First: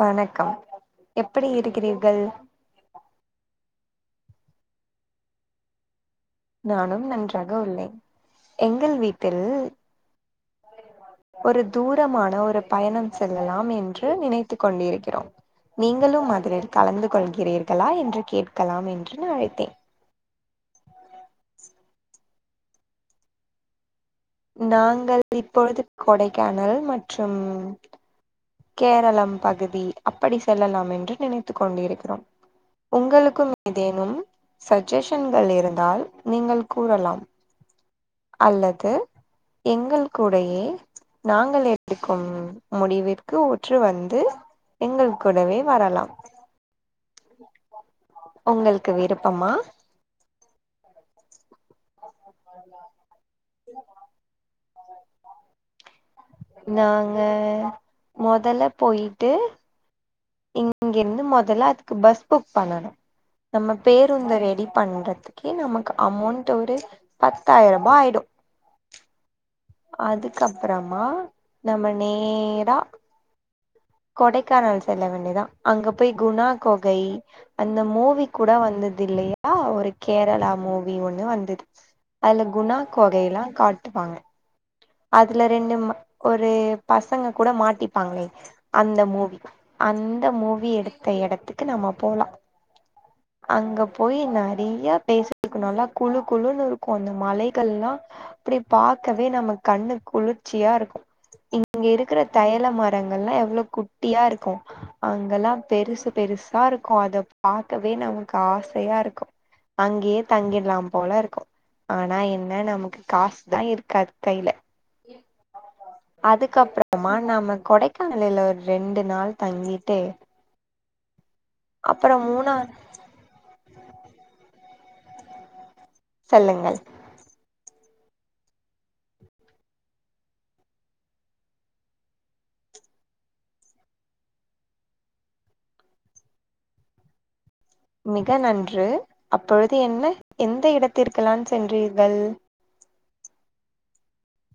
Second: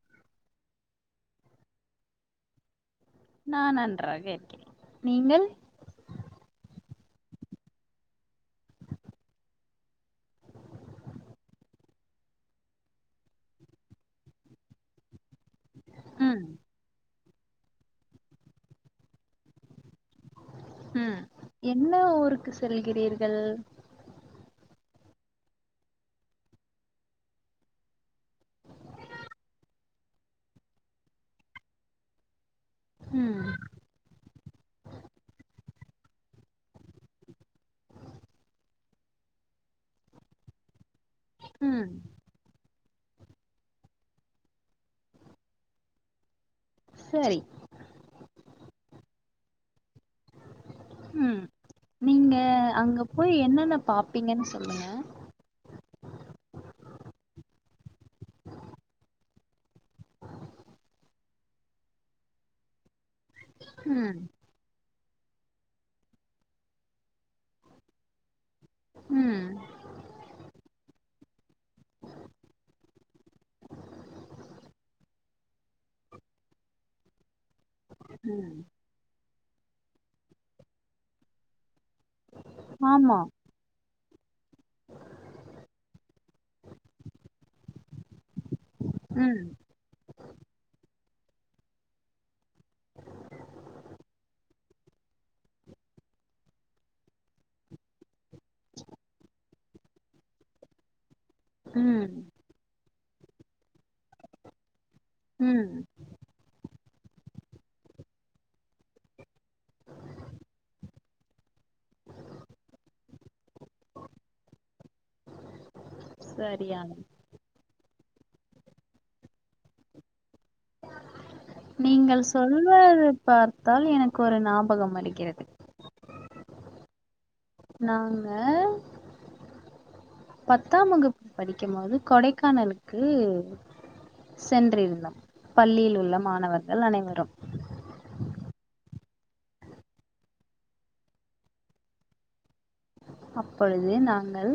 வணக்கம் எப்படி இருக்கிறீர்கள் நா நன்றாக இருக்கிறேன் நீங்கள் நானும் நன்றாக உள்ளே எங்கள் வீட்டில் ஒரு தூரமான ஒரு பயணம் செல்லலாம் என்று நினைத்து கொண்டிருக்கிறோம் நீங்களும் ம் அதரில் கலந்து கொள்கிறீர்களா என்று கேட்கலாம் என்று அழைத்தேன் ம் என்ன ஊருக்கு செல்கிறீர்கள் நாங்கள் இப்பொழுது கொடைக்கானல் மற்றும் கேரளம் பகுதி அப்படி செல்லலாம் என்று நினைத்து கொண்டிருக்கிறோம் ம் உங்களுக்கும் ஏதேனும் சஜெஷன்கள் இருந்தால் நீங்கள் கூறலாம் அல்லது எங்கள் கூடயே நாங்கள் ம் எடுக்கும் முடிவிற்கு ஒற்று வந்து எங்கள் கூடவே வரலாம் செரி ஒங்கள்க்கு விருப்பமா ம் நீங்க அங்க போய் என்னென்ன பாப்பீங்கன் சொல்லுங்க நாங்க மொதல போயிட்டு இங்கிருந்து மொதல்ல அதுக்கு பஸ் புக் பண்ணணு நம்ம ம் பேருந்த ரெடி பண்றதுக்கே நமக்கு அமௌண்ட் ஒரு பத்தாயிர ரூபா ஆயிடு ம் அதுக்கப்றமா நம்ம நேரா கொடைக்கானல் செல்ல வேண்டியதா அங்க போய் குணா கொகை அந்த மூவி கூட ம் வந்தது இல்லயா ஒரு கேரளா மூவி ஒண்ணு வந்தது அதுல குணா ஆமா கொகையிலா காட்டுவாங்க அதுல ரெண்டு ம்ம ஒரு பசங்க கூட மாட்டிப்பாங்ளே அந்த மூவி ம் அந்த மூவி எடுத்த இடத்துக்கு நம்ம போலா அங்க போய் நறியா பிளேஸ் இருக்கு நல்லா குழு குழுன்னு இருக்கு அந்த மலைகள்ல்லா அப்டி பாக்கவே நம்மக் கண்ணு குளிர்ச்சியாருக்கு இங்க ம் இருக்குற தயல மரங்கள்லா எவ்ளோ குட்டியா இருக்கு அங்கெல்லா ம் பெருசு பெருசாருக்கு அத பாக்கவே நமக்கு ஆசையா இருக்கு அங்கியே தங்கிட்லா போல இருக்கு ஆனா என்ன நமக்கு காஸ் தா இருக்காது கையில சரியான அதுகப்புறமா நாம கொடைக்கானலில ஒரு ரெண்டு நாள் தங்கிட்டு அப்புறோ நீங்கள் மூணார் சொல்வது பார்த்தால் எனக்கு ஒரு ஞாபகம் வருக்கிறது சொல்லுங்கள் நாங்க பத்தாம் வகுப்பு படிக்கும்போது கொடைக்கானலுக்கு சென்றிருந்தோம் பள்ளியில் உள்ள மாணவர்கள் அனைவரும் மிக நன்று அப்பொழுது என்ன எந்த இடத்திற்கலாம் சென்றீர்கள் அப்பொழுது நாங்கள்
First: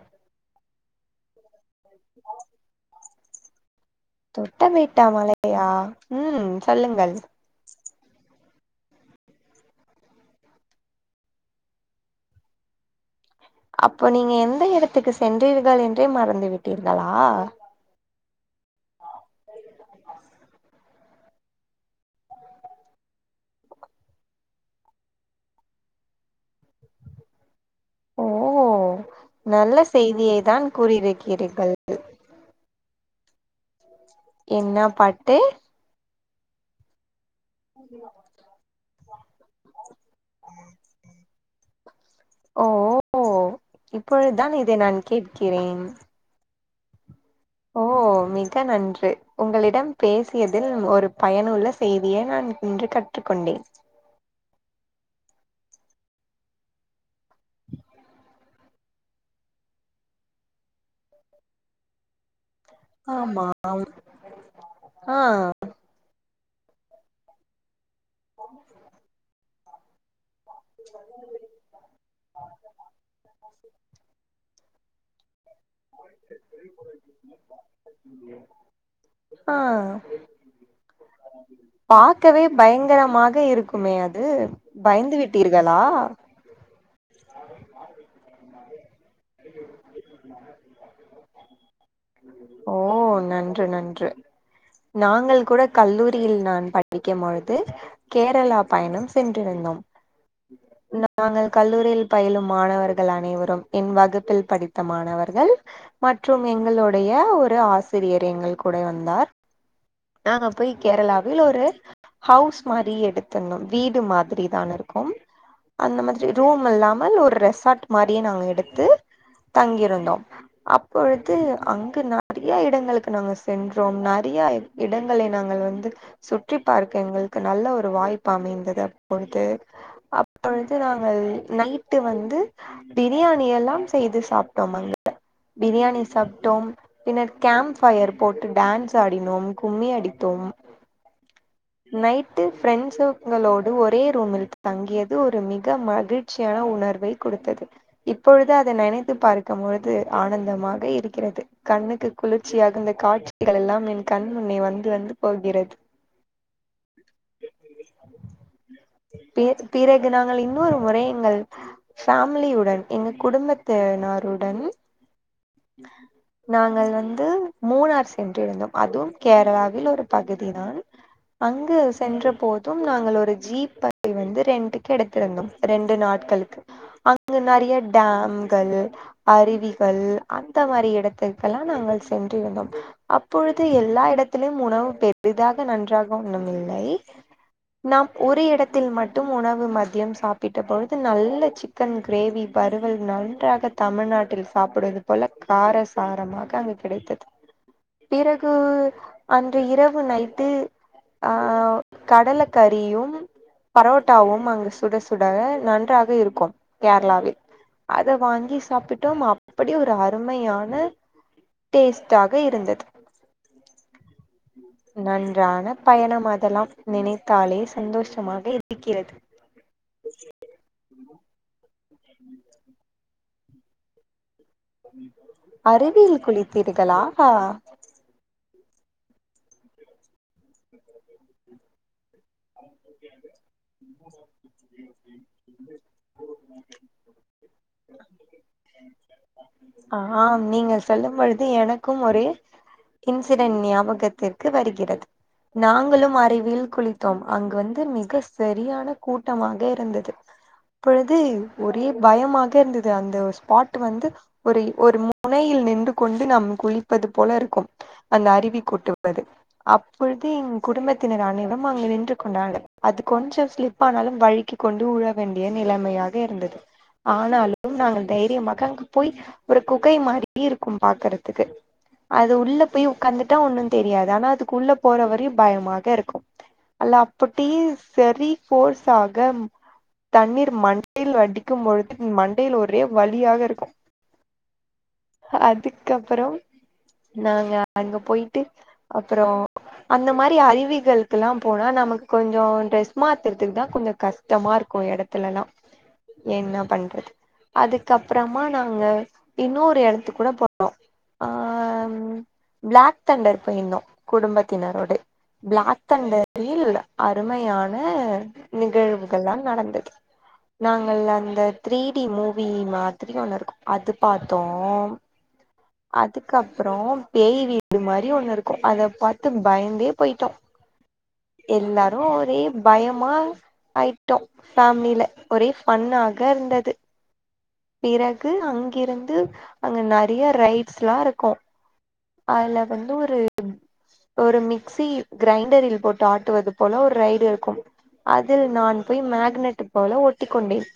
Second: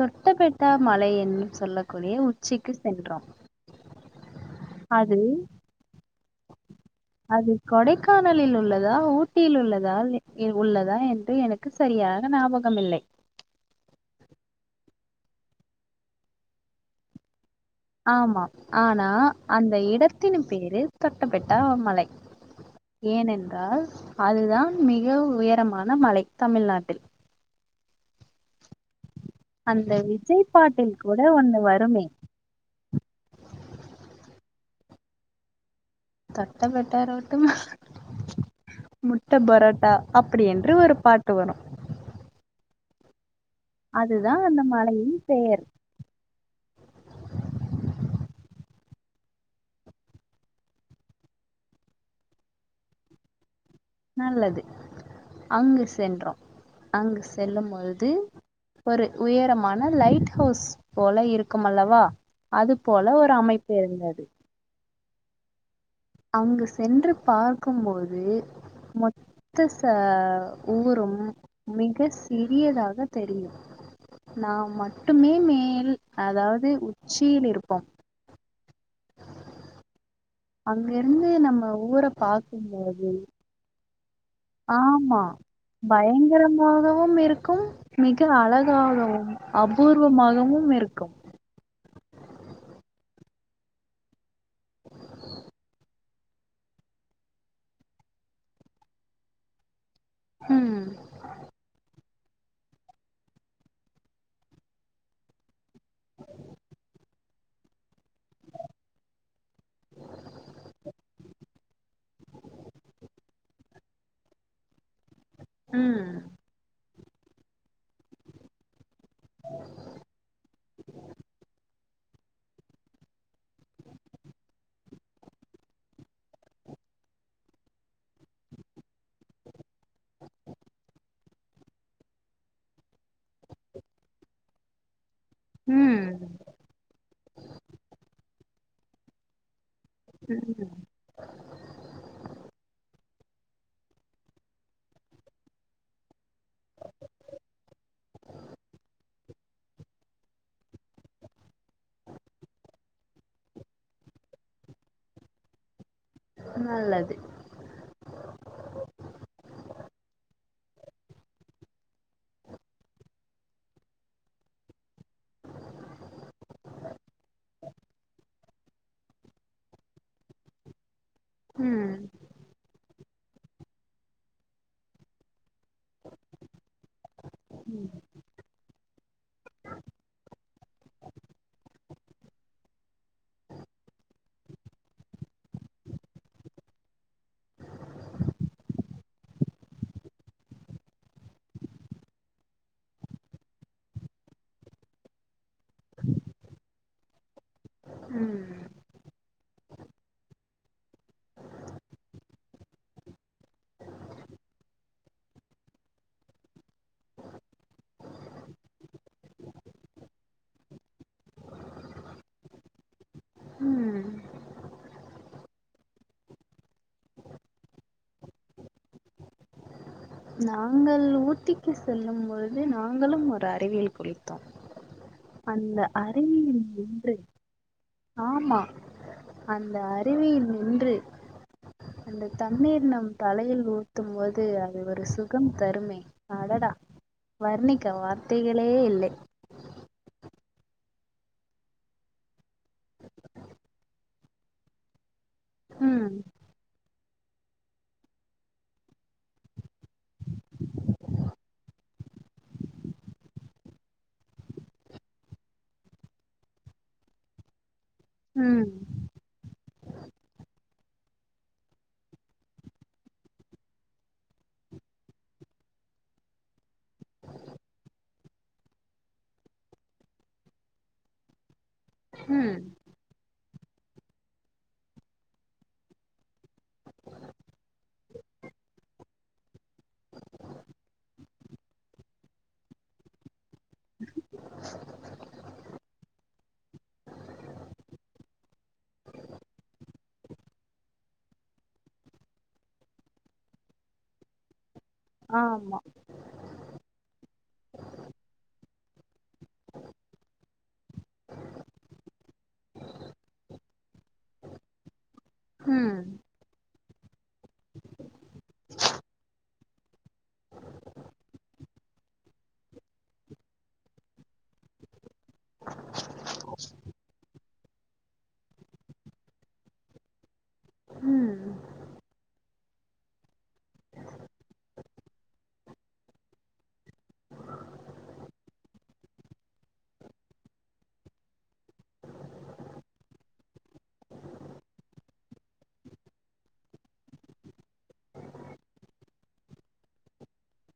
தொட்ட பெட்டா மலை என்னும் சொல்லக் குடிய உச்சிக்கு சென்றோம் தொட்ட பேட்டா அது மலையா ம் சொல்லுங்கள் அது கொடைக்கானலில் உள்ளதா ஊட்டியில் உள்ளதால் எ உள்ளதா என்று எனக் கு சரியாக ஞாபகம் இல்லை அப்போ நீங்க எந்த இடத்துக்கு சென்றீர்கள் என்றே மறந்து விட்டீர்களா ஆமாம் ஆனா அந்த இடத்தின் பெயரு தொட்டபேட்டா மலை ஏனென்றால் அதுதான் மிக உயரமான மழை தமிழ்நாட்டில் ஓ நல்ல அந்த செய்தியை விஜய் தான் பாட்டில் கூட ஒண்ணு கூறியிருக்கிறீர்கள் வருமே என்னா பாட்டு தொட்டபேட்டா ரோட்டு மேல முட்ட பரோட்டா அப்படி என்று ஒரு பாட்டு வரு ஓ ஓ அதுதான் இப்பொழுதுதான் அந்த இதை நான் மலையின் பெயர் கேட்கிறேன் ஓ மிக நன்று உங்களிடம் பேசியதில் ஒரு பயனுள்ள செய்திய நான் இன்று கற் றுக்கொண்டேன் நல்லது அங்கு சென்றோ அங்கு செல்லும் பொழுது ஒரு உயரமான லைட் ஹவுஸ் போல இருக்குமல்லவா அதுப் போல ஒரு ஆமா அமைப்பு இருந்தது ஆ அங்கு சென்று பார்க்கும்போது மொத்த ச ஊரும் மிக சிறியதாக தெரியும் நாம் மட் மட்டு மே மேயில் அதாவது உச்சியில இருப்போ [inaudible] அ அங்க இருந்து நம்ம ஊர பாக்கவே பாக்கும்போ பயங்கரமாக இருக் உண்மையா அது பயந்து ஆம்மா விட்டீர்களா பயங்கரம் [unintelligible] இருக்கும் மிக அழகாகவு அபூர்வமாகவும் இருக்கும் ஓ நன்று நன்று நாங்கள் கூட கல்லூரியில் நான் பட் டிக்கும் பொழுது கேரளா பயணம் சென்றிருந்தோம் ம் நாங்கள் கல்லூரியில் பயிலும் மாணவர்கள் அனைவரும் என் வகுப் ப்பில் படித்த மாணவர்கள் மற்றும் எங்களுடைய ஒரு ஆஸ் சிறியர் எங்கள் கூட வந்தார் நாங்க போய் கேரளாவில் ஒரு ஹவுஸ் மாரி எடுத்துருந்தோம் வீடு மாதிரி தான் இருக்கும் அந்த ம் மாதிரி ரூம் இல்லாமல் ஒரு ரெசார்ட் மாரியே நாங்க எடுத்து தங்கியிருந்தோம் அப்பொழுது அங்கு நெறைய இடங்களுக்கு நாங்க செ சென்றோம் நெறைய இடங்களை நாங்கள் வந்து சுற்றி பார்க்க எங்களுக்கு நல்ல ஒரு வாய்ப்பு அமைந்தது அப்பொழுது அப்பொழுது நாங்கள் நைட்டு வந்து பிரியாணி எல்லாம் செய்து சாப்ட்டோம் அங்க பிரியாணி ம் சாப்ட்டோம் பின்னர் கேம்ப் ஃபயர் போட்டு டான்ஸ் ஆடினோம் கும்மி அடித்தோம் ம் நைட்டு ஃப்ரென்ட்சுங்களோடு ஒரே ரூமில் தங்கியது ஒரு மிக மகிழ் மகிழ்ச்சியான உணர்வை கொடுத்தது இப்பொழுது அத் நினைத்து பார்க்கும் பொழுது ஆனந்தமாக இருக்கிறது கண்ணுக்கு குளிர்ச்சியாக இந்த காட்சிகள் எல்லாம் என் கண் முன்னே வந்து வந்து போகிறது நல்லது பேச்சு பிறகு நாங்கள் இன்னொரு முறை எங்கள் ஃபேமிலியுடன் எங்க குடும்பத்தினருடன் அ நாங்கள் வந்து மூணார் சென்றிருந்தோம் அதுவும் கேரளாவில் ஒரு பகுதி தான் அங்கு ம் சென்ற போதும் நாங்கள் ஒரு ஜீப்ப ப்படி வந்து ரெண்டுக்கு எடுத்துருந்தோம் ரெண்டு நாட்களுக்கு அங்கு நெறைய டேம்கள் அருவிகள் அந்த மாரி எடத்திர்க்கெல்லாம் நாங்கள் சென்றிருந்தோம் அப்பொழுது எல்லா இடத்துலயும் உணவு பெரிதாக நன்றாக ஒன்னும் இல்லை நாம் ஒரு இடத்தில் மட்டும் உணவு மதியம் சாப்பிட்ட பொழுது நல்ல சி சிக்கன் கிரேவி வருவல் நன்றாக தமிழ்நாட்டில் சாப்பிடுவது போல காரசாரமாக அங்கு கிடைத்தது பிறகு ம் அன்று இரவு நைட்டு ஆ கடலக்கறியும் பரோட்டாவும் அங்கு சுட சுட நன்றாக இருக்கும் கேரளாவில் அத வாங்கி சாப்பிட்டோம் அப்டி ஒரு து அருமையான டேஸ்ட்டாக இருந்தது உம் நன்றான பயணம் அதல்லாம் நினைத்தாலே சந்தோஷமாக இருக்கிறது நாங்கள் ஊட்டிக்கு செல்லும் பொழுது நாங்களும் ஒரு அருவியில் குளித்தோம் அந்த அருவியில் அறிவியில் குளித்தீர்களா நின்று ஆமா அந்த அருவியில் நின்று அந்த தண்ணீர் நம் தலையில் ஊத்தும் போது ஒரு சுகம் தருமே அடடா வர்ணிக்க வார்த்தைகளே இல்லே ஆ நீங்க சொல்லும் பொழுது எனக்கும் ஒரு இன்சிடன் ஞாபகத்திற்கு வருகிறது ம் நாங்களும் அறுவியில் குளித்தோம் அங்கு வந்து மிக சரியான கூட்டமாக இருந்தது அப்பொழுது ஒரே பயமாக இருந்தது அந்த ஸ்பாட் வந்து ஒரி ஒரு முனையில் நின்று கொண்டு நாம் குளிப்பது போல ருக்கும் அந்த அருவி ம் கொட்டுவது அப்பொழுது என் குடும்பத்தினர் அனைவரும் அங்கு நின்று கொண்டார்கள் அது கொஞ்சம் சிலிப் ஆனாலும் வலிக்கி கொண்டு உழ வேண்டிய நிலைமையாக இருந்தது ஆனாலும் நாங்கள் தைரியமாக அங்கு போய் ஒரு குகை மாதிரி இருக்கும் பாக்குறதுக்கு அது ம் உள்ள போய் உட்காந்துட்டா ஒன்னு தெரியாது ஆனா அதுக்கு உள்ள போற வரையு பயமாக இருக்கும் அல்லா அபிட்டி சரி ஃபோர்சாக தண்ணீர் மண்டையில் அடிக்கும் பொழுது மண்டையில் ஒரே வலியாக ருக்கு அதுக்கப்பரோ நாங்க அங்க போயிட்டு அப்பரோ அந்த மாரி அறிவிகளுக்குல்லா போனா நமக் கொஞ்சோ ட்ரெஸ் மாத்துறதுக்கு தா கொஞ்ச கஷ் டமா ருக்கு எடத்துலல்லா ஆமா என்ன பண்றது அதுக்கப்றமா நாங்க இன்னொரு எடத்து கூட போனோ ஆ ம் பிளாக் தண்டர் போயிருந்தோ குடும்பத்தினரோடு ப்ளாக் ம் தண்டரில் அருமையான நிகழ்வுகல்லா நடந்தது நாங்கள் அந்த த் ரீ டி மூவி மாதிரி ஒண்ணு இருக்கும் அது பாத்தோ அதுக்கப்றோ பேய் வீடு மாரி ஒண்ணு இருக்கு அத பாத்து பயந்தே போய்ட்டோ ம் யெல்லாரு ஒரே பயமா ஆயிட்டோ ஃபேமிலில ஒரே ஃபன்னாக இருந்தது பிறகு அங்கிருந்து அங்க நறைய ரைட்ஸ்லா இருக்கும் அதுல வந்து ஒரு ஒரு மிக்சி கிரைண்டரில் போட்டு ஆட்டுவது போல ஒரு ரைடு இருக்கும் அதில் நான் போய் மேக்னட் போல ஒட்டிக் கொண்டேன்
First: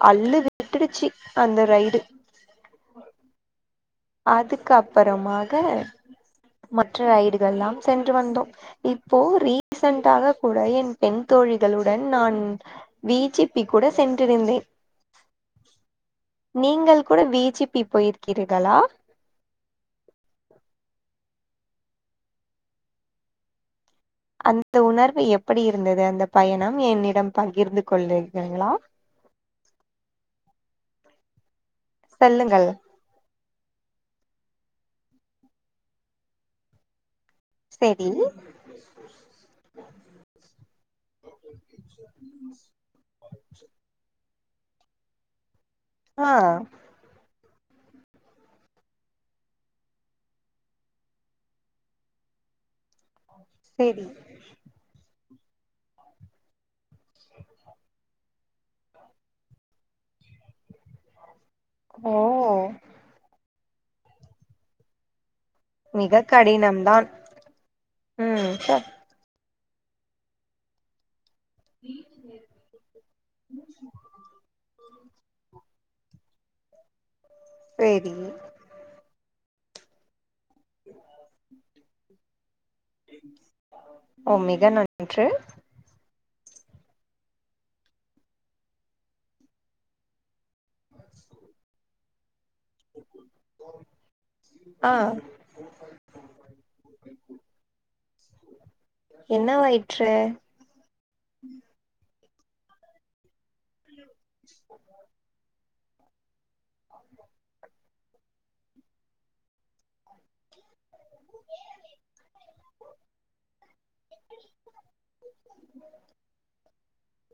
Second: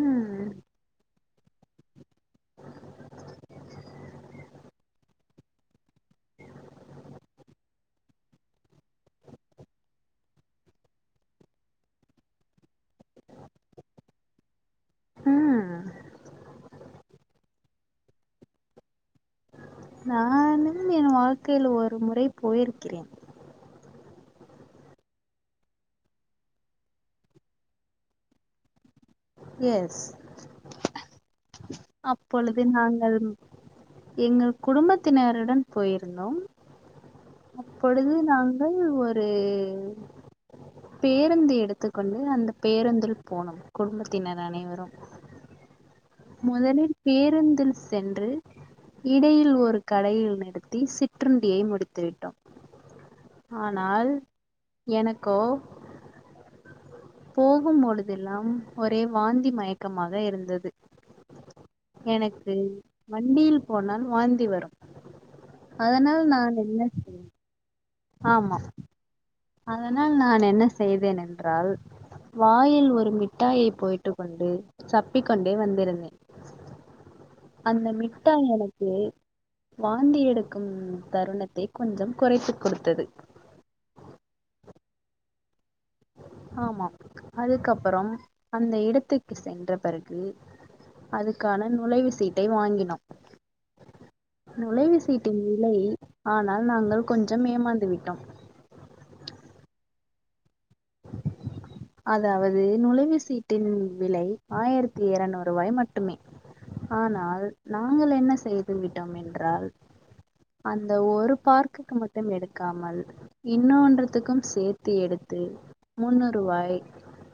ம் திருச்சி அந்த ரைடு அதுக்கு அப்பறமாக மற்ற ரைடுகல்லாம் சென்று வந்தோ இப்போ ரீசன்டாக கூட என் பெண் தோழிகளுடன் நான் வி ஜி பி கூட சென்றிருந்தேன் ம் நீங்கள் கூட வி ஜி பி போயிரிக்கீர்களா நானும் என் வாழ்க்கையில் ஒரு முறை போயிருக்கிறே அந்த உணர்வு எப்படி இருந்தது அந்த பயணம் என்னிடம் பகிர்ந்து கொள்ளிருக்கீங்களா எஸ் அப்பொழுது சொல்லுங்கள் நாங்கள் எங்கள் குடும்பத்தினருடன் போயிருந்தோ செரி அப்பொழுது நாங்கள் ஒரு பேருந்து எடுத்துக்கொண்டு அந்த பேருந்தில் போனோ குடும்பத்தினர் அனைவரும் ஆ மொதலில் பேருந்தில் சென்று இடையில் ஒரு கடையில் நிறுத்தி சிற்றுண்டியை முடித்துவிட்டோம் [inaudible] ஆனால் எனக்கோ போகும் மொழுதெல்லாம் ஒரே வாந்தி மயக்கமாக இருந்தது ஓ எனக்கு வண்டியில் போனால் வாந்தி வரும் அதனால மிக நான் என்ன கடினம்தான் செய் ம் அதனால் நான் என்ன செய்வேன் என் ன்றால் வாயில் ஒரு மிட்டாயை போட்டு கொண்டு சப்பிக் கொண்டே வந்திருந்தேன் அந்த சேரி மிட்டாய் எனக்கு வாந்தி எடுக்கும் தருணத்தை கொஞ்சம் குறைத்து கொடுத்தது ஓ மிக நன்று ஆமாாம் அதுக்கப்பறம் அந்த இடத்துக்கு சென்ற பெறகு அதுக்கான நுழைவு சீட்டை வாங்கி னோ ஆ நுழைவு சீட்டின் விலை ஆனால் நாங்கள் கொஞ்சம் ஏமாந்து விட்டோம் என்னவாயி்ற்று அதாவது நுழைவு சீட்டின் விலை ஆயிரத்தி இருநூறு ரூபாய் மட்டு ட்டுமே ஆனால் நாங்கள் என்ன செய்து விட்டோம் என்றால் அந்த ஒரு பார்க்குக்கு மட்டும் எடுக்காமல் இன்னொன்றதுக்கும் சேர்த்து எடுத்து முன்னூறுவாய்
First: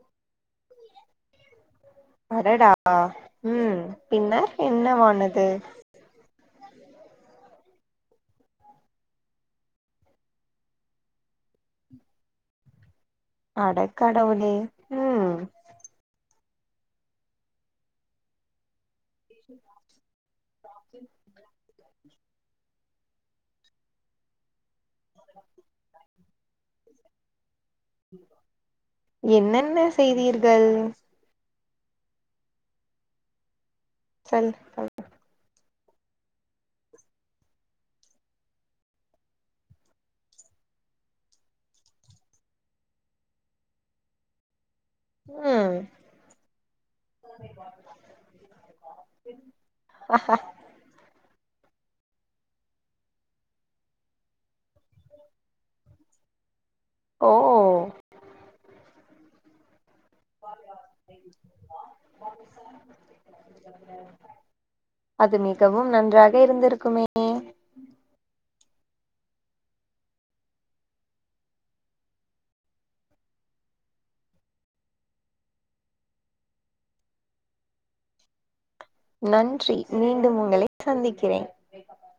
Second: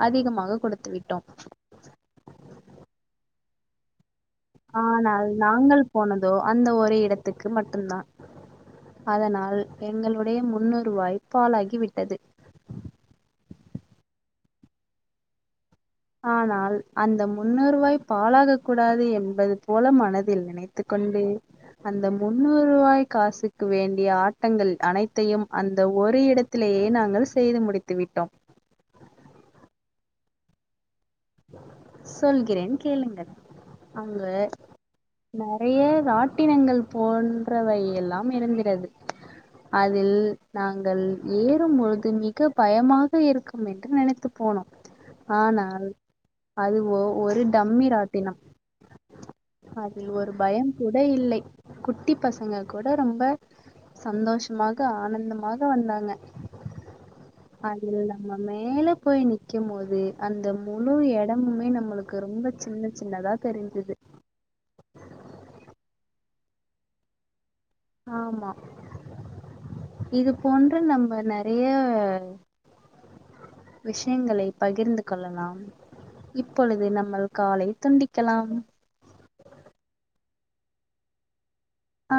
அதிகமாக கொடுத்து விட்டோம் அடடா ம் பின்னர் என்ன ஆனால் வானது நாங்கள் போனதோ அந்த ஒரு இடத்துக்கு மட்டுந்தா அதனால் எங்களுடைய முன்னுருவாய்ப் பாலாகி விட்டது அடக் கடவுளே ம் ஆனால் அந்த முன்னூருவாய் பாலாகக் கூடாது என்பது போல மனத் தில் நினைத்துக்கொண்டு அந்த முன்னூறுவாய் காசுக்கு வேண்டிய ஆட்டங்கள் அனைத்தையும் அந்த ஒரு இடத் த்திலயே நாங்கள் செய்து முடித்து விட்டோம் என்னென்ன செய்தீர்கள் சொல்கிறேன் கேளுங்கள் அங்கு சொல் நறைய ராட்டினங்கள் போன்றவை எல்லாம் இருந்துறது அதில் நாங்கள் ஏறும் பொழுது மிக பயமாக இருக்கும் என்று நினைத்து போனோம் ம் ஆனால் அது ஓ ஒரு டம்மி ராட்டினம் அதில் ஒரு ப ஏங்கூட இல்லை குட்டி பசங்க கூட ரொம்ப சந்தோஷ்மாக ஆனந்தமாக வந்தாங்க ஓ அதுல நம்ம மேல போய் நிக்கும் போது அந்த அவ்ளோ எடமுமே நம்மளுக்கு ரொம்ப சின்ன சின்னதா தெரிஞ்சது அது மிகவும் நன்றாக இருந்திருக்குமே மே ஆமா இது போன்ற நம்ம நெறைய விஷயங்களை பகிர்ந்து கொள்ளலாம் இப்பொழுது நம்மள் காலை துண்டிக்கலாம் நன்றி மீண்டும் உங்களை சந்திக்கிறேன் அ